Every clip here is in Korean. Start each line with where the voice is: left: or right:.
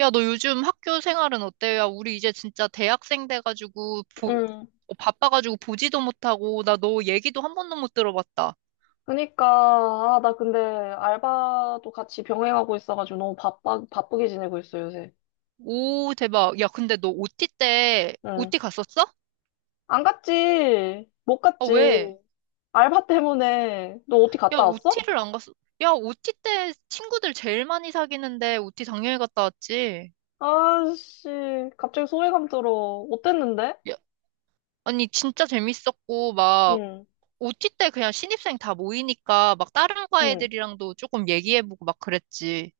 right: 야, 너 요즘 학교 생활은 어때? 야, 우리 이제 진짜 대학생 돼가지고,
left: 응.
right: 바빠가지고 보지도 못하고, 나 너 얘기도 한 번도 못 들어봤다.
left: 그니까, 아, 나 근데 알바도 같이 병행하고 있어가지고 바쁘게 지내고 있어, 요새.
right: 오, 대박. 야, 근데 너
left: 응.
right: OT 갔었어?
left: 안 갔지. 못
right: 아,
left: 갔지.
right: 왜?
left: 알바 때문에. 너 어디
right: 야,
left: 갔다 왔어?
right: OT를 안 갔어. 야, OT 때 친구들 제일 많이 사귀는데 OT 당연히 갔다 왔지.
left: 아씨, 갑자기 소외감 들어. 어땠는데?
right: 야, 아니, 진짜 재밌었고,
left: 응,
right: OT 때 그냥 신입생 다 모이니까, 막 다른 과
left: 응.
right: 애들이랑도 조금 얘기해보고 막 그랬지.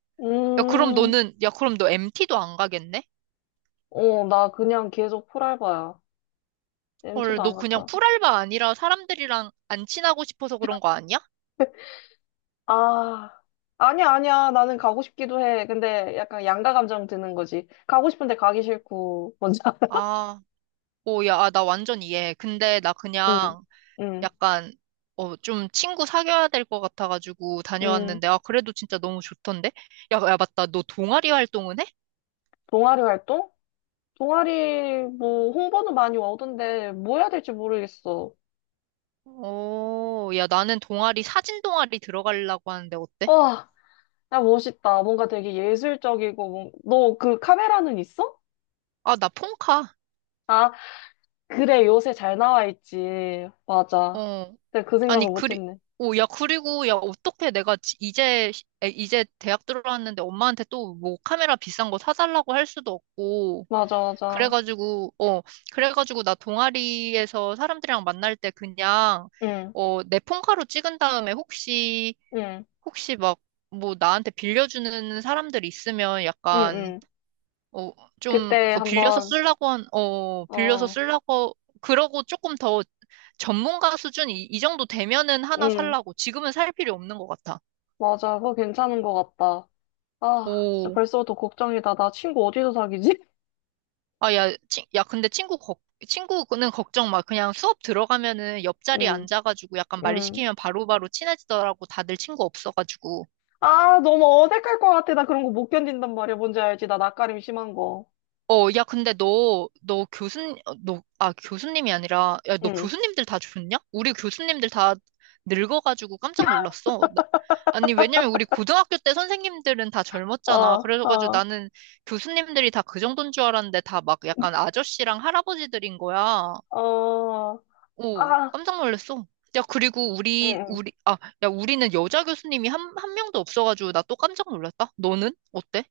right: 야,
left: 음,
right: 그럼 너 MT도 안 가겠네?
left: 나 그냥 계속 풀알바야. m 티도
right: 헐, 너
left: 안
right: 그냥
left: 갔다.
right: 풀알바 아니라 사람들이랑 안 친하고 싶어서 그런 거 아니야?
left: 아, 아니야, 아니야. 나는 가고 싶기도 해. 근데 약간 양가 감정 드는 거지. 가고 싶은데 가기 싫고. 뭔지
right: 아, 오, 야, 아, 나 완전 이해해. 근데 나
left: 응,
right: 그냥
left: 응,
right: 약간, 좀 친구 사귀어야 될 것 같아가지고
left: 응.
right: 다녀왔는데, 아, 그래도 진짜 너무 좋던데? 야, 야, 맞다. 너 동아리 활동은 해?
left: 동아리 활동? 동아리 뭐 홍보는 많이 오던데 뭐 해야 될지 모르겠어.
right: 오, 야, 사진 동아리 들어가려고 하는데 어때?
left: 와, 야 멋있다. 뭔가 되게 예술적이고 너 그 카메라는 있어?
right: 아, 나 폰카.
left: 아, 그래 요새 잘 나와 있지. 맞아.
right: 어.
left: 근데 그
right: 아니,
left: 생각을
right: 그리,
left: 못했네.
right: 오, 야, 그리고, 야, 어떻게 내가 이제 대학 들어왔는데 엄마한테 또 뭐 카메라 비싼 거 사달라고 할 수도 없고.
left: 맞아, 맞아.
right: 그래가지고, 어, 그래가지고 나 동아리에서 사람들이랑 만날 때 그냥,
left: 응,
right: 내 폰카로 찍은 다음에 혹시,
left: 응,
right: 혹시 막, 뭐 나한테 빌려주는 사람들 있으면
left: 응,
right: 약간,
left: 응.
right: 어,
left: 그때
right: 그
left: 한번
right: 빌려서
left: 어,
right: 쓰려고, 그러고 조금 더 전문가 수준 이 정도 되면은 하나
left: 응,
right: 살라고. 지금은 살 필요 없는 것 같아.
left: 맞아. 그거 괜찮은 것 같다. 아, 진짜
right: 오,
left: 벌써부터 걱정이다. 나 친구 어디서 사귀지?
right: 아, 야, 친, 야, 근데 친구, 걱, 친구는 걱정 마. 그냥 수업 들어가면은 옆자리에
left: 응,
right: 앉아가지고 약간
left: 응.
right: 말리시키면 바로바로 친해지더라고. 다들 친구 없어가지고.
left: 너무 어색할 것 같아. 나 그런 거 못 견딘단 말이야. 뭔지 알지? 나 낯가림 심한 거.
right: 어, 야, 근데 너, 너 교수님, 어, 너, 아, 교수님이 아니라, 야, 너
left: 응.
right: 교수님들 다 죽었냐? 우리 교수님들 다 늙어가지고 깜짝 놀랐어. 아니, 왜냐면 우리 고등학교 때 선생님들은 다 젊었잖아.
left: 어,
right: 그래가지고
left: 어,
right: 나는 교수님들이 다 그 정도인 줄 알았는데 다 막 약간 아저씨랑 할아버지들인 거야.
left: 어.
right: 오,
left: 아,
right: 깜짝 놀랐어. 야, 그리고
left: 응, 응.
right: 우리는 여자 교수님이 한 명도 없어가지고 나 또 깜짝 놀랐다. 너는? 어때?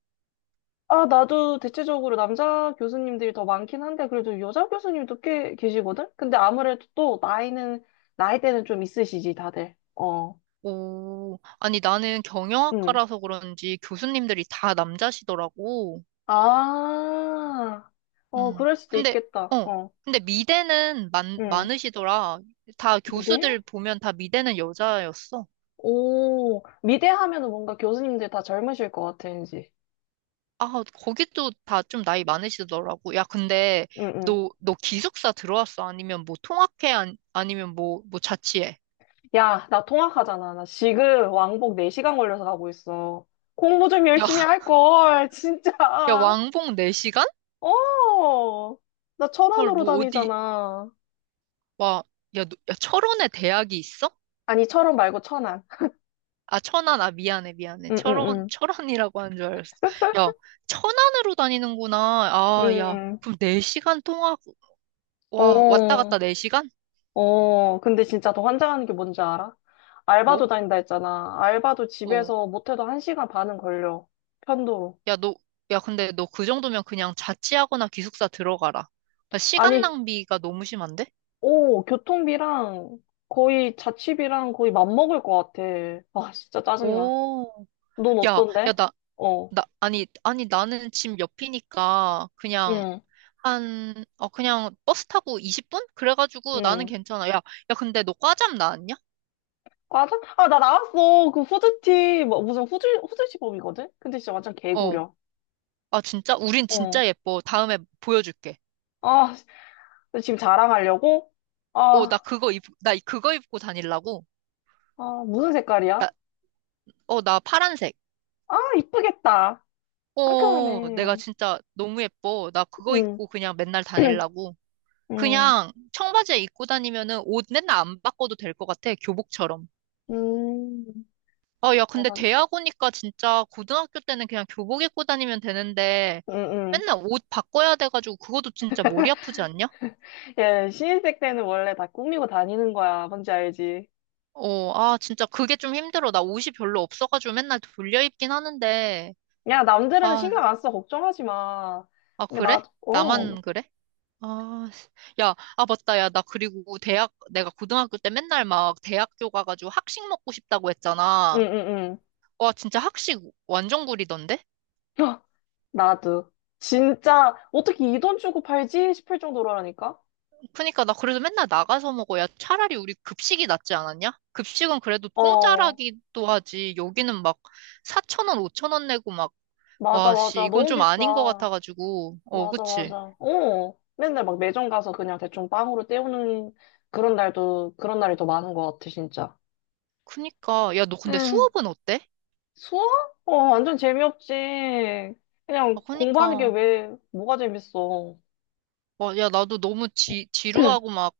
left: 아, 나도 대체적으로 남자 교수님들이 더 많긴 한데, 그래도 여자 교수님도 꽤 계시거든? 근데 아무래도 또 나이대는 좀 있으시지, 다들. 어,
right: 오, 아니 나는
left: 응.
right: 경영학과라서 그런지 교수님들이 다 남자시더라고.
left: 아,
right: 음.
left: 그럴 수도
right: 근데
left: 있겠다.
right: 어,
left: 어,
right: 근데 미대는
left: 응.
right: 많으시더라. 다
left: 미대?
right: 교수들 보면 다 미대는 여자였어.
left: 오, 미대 하면은 뭔가 교수님들 다 젊으실 것 같아, 왠지.
right: 아, 거기도 다 좀 나이 많으시더라고. 야, 근데
left: 응, 응.
right: 너 기숙사 들어왔어? 아니면 뭐 통학해? 아니, 아니면 뭐, 뭐 자취해?
left: 야, 나 통학하잖아. 나 지금 왕복 4시간 걸려서 가고 있어. 공부 좀
right: 야,
left: 열심히 할 걸, 진짜.
right: 야, 왕복 4시간?
left: 어, 나
right: 헐,
left: 천안으로
right: 뭐 어디,
left: 다니잖아.
right: 와, 야, 너, 야, 철원에 대학이 있어?
left: 아니, 철원 말고 천안.
right: 아, 천안, 아, 미안해.
left: 응, 응, 응.
right: 철원이라고 한 줄 알았어. 야, 천안으로 다니는구나. 아, 야,
left: 응.
right: 그럼 4시간 통화, 와, 왔다
left: 어,
right: 갔다 4시간?
left: 어. 근데 진짜 더 환장하는 게 뭔지 알아? 알바도
right: 뭐?
left: 다닌다 했잖아. 알바도
right: 어,
left: 집에서 못해도 1시간 반은 걸려. 편도로.
right: 야, 근데 너 그 정도면 그냥 자취하거나 기숙사 들어가라. 야, 시간
left: 아니,
right: 낭비가 너무 심한데?
left: 오, 교통비랑 거의 자취비랑 거의 맞먹을 것 같아. 아, 진짜 짜증나.
right: 오,
left: 넌
right: 야, 야,
left: 어떤데?
right: 나,
left: 어,
right: 나, 아니, 아니, 나는 집 옆이니까 그냥
left: 응,
right: 한, 어, 그냥 버스 타고 20분? 그래가지고 나는
left: 응.
right: 괜찮아. 야, 야, 근데 너 과잠 나왔냐?
left: 과자? 아, 나 나왔어. 그 후드티, 무슨 후드 시범이거든? 근데 진짜 완전
right: 어.
left: 개구려.
right: 아, 진짜? 우린 진짜
left: 어.
right: 예뻐. 다음에 보여줄게.
left: 아, 너 지금 자랑하려고?
right: 어,
left: 아,
right: 나 그거 입고 다닐라고?
left: 무슨 색깔이야?
right: 나, 나 파란색.
left: 아, 이쁘겠다.
right: 어, 내가
left: 상큼하네.
right: 진짜 너무 예뻐. 나 그거
left: 응,
right: 입고 그냥 맨날 다닐라고.
left: 응,
right: 그냥 청바지에 입고 다니면은 옷 맨날 안 바꿔도 될 것 같아. 교복처럼.
left: 응.
right: 아, 야, 근데
left: 대박.
right: 대학 오니까 진짜 고등학교 때는 그냥 교복 입고 다니면 되는데
left: 응, 응.
right: 맨날 옷 바꿔야 돼가지고 그것도 진짜 머리 아프지 않냐?
left: 예, 신입생 때는 원래 다 꾸미고 다니는 거야. 뭔지 알지?
right: 어, 아, 진짜 그게 좀 힘들어. 나 옷이 별로 없어가지고 맨날 돌려 입긴 하는데.
left: 야, 남들은
right: 아,
left: 신경 안 써. 걱정하지 마.
right: 아,
left: 그러니까
right: 그래?
left: 나, 응,
right: 나만 그래? 아, 씨. 야, 아, 맞다. 야, 나 그리고 대학, 내가 고등학교 때 맨날 막 대학교 가가지고 학식 먹고 싶다고
left: 응,
right: 했잖아.
left: 응.
right: 와, 진짜 학식 완전 구리던데?
left: 헉, 나도. 진짜, 어떻게 이 돈 주고 팔지 싶을 정도라니까?
right: 그니까 나 그래서 맨날 나가서 먹어. 야, 차라리 우리 급식이 낫지 않았냐? 급식은 그래도
left: 어,
right: 공짜라기도 하지. 여기는 막 4천원, 5천원 내고 막,
left: 맞아,
right: 와,
left: 맞아.
right: 씨, 이건
left: 너무
right: 좀 아닌 것
left: 비싸.
right: 같아가지고. 어,
left: 맞아, 맞아.
right: 그치?
left: 어, 맨날 막 매점 가서 그냥 대충 빵으로 때우는 그런 날이 더 많은 것 같아, 진짜.
right: 그니까. 야, 너 근데
left: 응.
right: 수업은 어때?
left: 수학? 어, 완전 재미없지.
right: 아,
left: 그냥 공부하는 게
right: 그니까.
left: 왜, 뭐가 재밌어.
right: 와, 야, 나도 너무 지루하고 막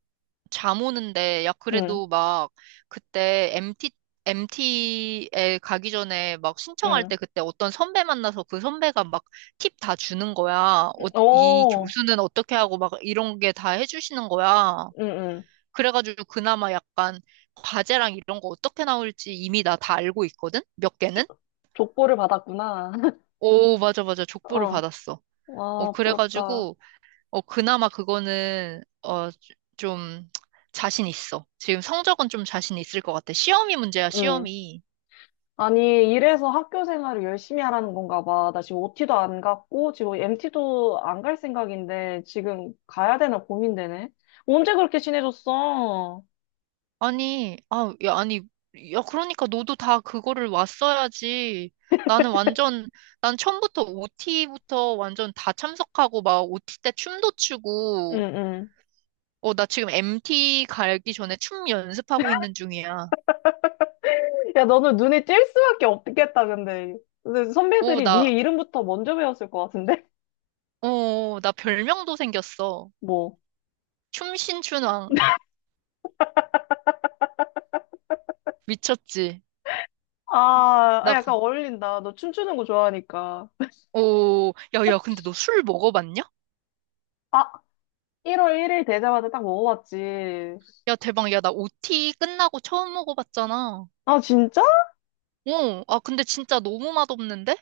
right: 잠 오는데, 야,
left: 응,
right: 그래도 막, 그때 MT, MT에 가기 전에 막 신청할
left: 응.
right: 때 그때 어떤 선배 만나서 그 선배가 막 팁 다 주는 거야. 어, 이
left: 응,
right: 교수는 어떻게 하고 막 이런 게 다 해주시는 거야.
left: 응.
right: 그래가지고 그나마 약간 과제랑 이런 거 어떻게 나올지 이미 나 다 알고 있거든? 몇 개는?
left: 조- 족보를 받았구나.
right: 오, 맞아, 맞아. 족보를
left: 어,
right: 받았어. 어,
left: 와, 부럽다.
right: 그래가지고, 어, 그나마 그거는, 어, 좀, 자신 있어. 지금 성적은 좀 자신 있을 것 같아. 시험이 문제야,
left: 응.
right: 시험이.
left: 아니, 이래서 학교 생활을 열심히 하라는 건가 봐. 나 지금 OT도 안 갔고, 지금 MT도 안 갈 생각인데, 지금 가야 되나 고민되네. 언제 그렇게 친해졌어?
right: 아니, 아, 야, 아니, 야, 그러니까 너도 다 그거를 왔어야지. 나는 완전, 난 처음부터 OT부터 완전 다 참석하고, 막 OT 때 춤도 추고,
left: 응, 응.
right: 어, 나 지금 MT 가기 전에 춤 연습하고 있는 중이야.
left: 야, 너는 눈에 띌 수밖에 없겠다, 근데. 근데
right: 오,
left: 선배들이
right: 나,
left: 네 이름부터 먼저 배웠을 것 같은데?
right: 나 별명도 생겼어.
left: 뭐.
right: 춤신춘왕. 미쳤지? 나 그
left: 약간 어울린다. 너 춤추는 거 좋아하니까.
right: 오, 야, 야, 근데 너 술 먹어봤냐?
left: 아, 1월 1일 되자마자 딱 먹어봤지.
right: 야, 대박. 야, 나 OT 끝나고 처음 먹어봤잖아.
left: 아, 진짜?
right: 어, 아, 근데 진짜 너무 맛없는데?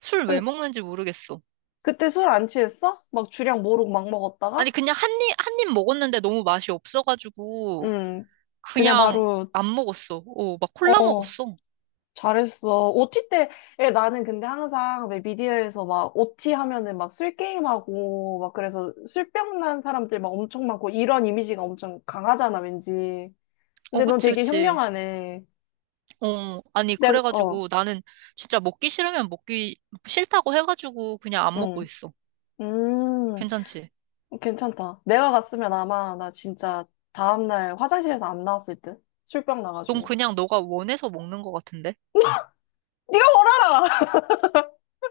right: 술 왜
left: 근-
right: 먹는지 모르겠어.
left: 그때 술 안 취했어? 막 주량 모르고 막
right: 아니,
left: 먹었다가?
right: 그냥 한 입, 한 입 먹었는데 너무 맛이 없어가지고,
left: 음, 그냥
right: 그냥
left: 바로,
right: 안 먹었어. 어, 막 콜라
left: 어,
right: 먹었어.
left: 잘했어. 오티 때, 에 나는 근데 항상 왜 미디어에서 막 OT 하면은 막 술 게임하고, 막 그래서 술병 난 사람들 막 엄청 많고, 이런 이미지가 엄청 강하잖아, 왠지.
right: 어,
left: 근데 넌
right: 그치,
left: 되게
right: 그치.
left: 현명하네.
right: 어, 아니,
left: 내가, 어,
right: 그래가지고 나는 진짜 먹기 싫으면 먹기 싫다고 해가지고 그냥 안 먹고
left: 응.
right: 있어.
left: 음,
right: 괜찮지?
left: 괜찮다. 내가 갔으면 아마 나 진짜 다음날 화장실에서 안 나왔을 듯? 술병
right: 넌
left: 나가지고.
right: 그냥 너가 원해서 먹는 것 같은데?
left: 네가 뭘 알아!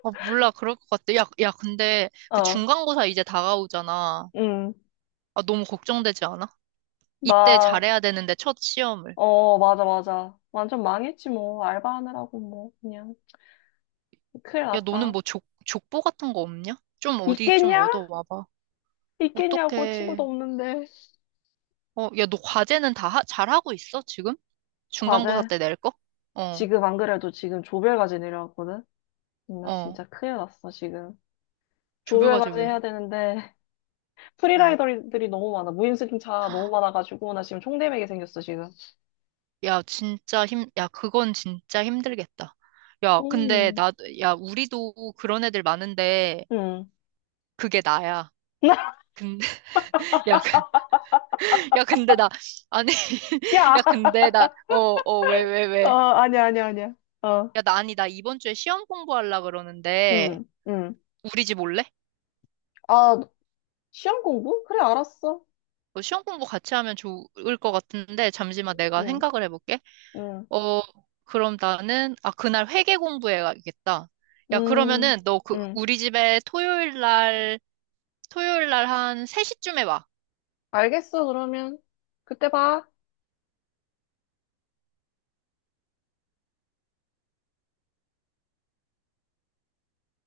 right: 아, 몰라. 그럴 것 같아. 야, 야, 근데 그
left: 어,
right: 중간고사 이제 다가오잖아.
left: 음,
right: 아, 너무 걱정되지 않아? 이때
left: 나,
right: 잘해야 되는데, 첫 시험을.
left: 맞아, 맞아. 완전 망했지, 뭐. 알바하느라고, 뭐. 그냥. 큰일
right: 야, 너는
left: 났다.
right: 뭐 족보 같은 거 없냐? 좀 어디 좀
left: 있겠냐?
right: 얻어와봐.
left: 있겠냐고,
right: 어떡해.
left: 친구도 없는데.
right: 어, 야, 너 과제는 잘하고 있어, 지금? 중간고사
left: 과제.
right: 때 낼 거? 어,
left: 지금 안 그래도 지금 조별과제 내려왔거든? 나
right: 어.
left: 진짜 큰일 났어, 지금.
right: 조별과제
left: 조별과제
right: 왜?
left: 해야 되는데,
right: 어.
left: 프리라이더들이 너무 많아. 무임승차 너무 많아가지고, 나 지금 총대맥이 생겼어, 지금.
right: 야, 그건 진짜 힘들겠다. 야,
left: 음.
right: 우리도 그런 애들 많은데,
left: 음.
right: 그게 나야. 근데, 야, 야, 근데 나, 아니,
left: 야!
right: 야, 근데 나, 어, 어, 왜, 왜, 왜.
left: 아니야, 아니야, 아니야. 어,
right: 야, 나, 아니, 나 이번 주에 시험 공부하려 그러는데,
left: 응, 응.
right: 우리 집 올래?
left: 아, 시험 공부? 그래, 알았어.
right: 어, 시험 공부 같이 하면 좋을 것 같은데, 잠시만 내가
left: 응,
right: 생각을 해볼게.
left: 응.
right: 어, 그럼 나는, 아, 그날 회계 공부해야겠다. 야,
left: 음,
right: 그러면은,
left: 음.
right: 우리 집에 토요일 날 한 3시쯤에 와.
left: 알겠어, 그러면. 그때 봐.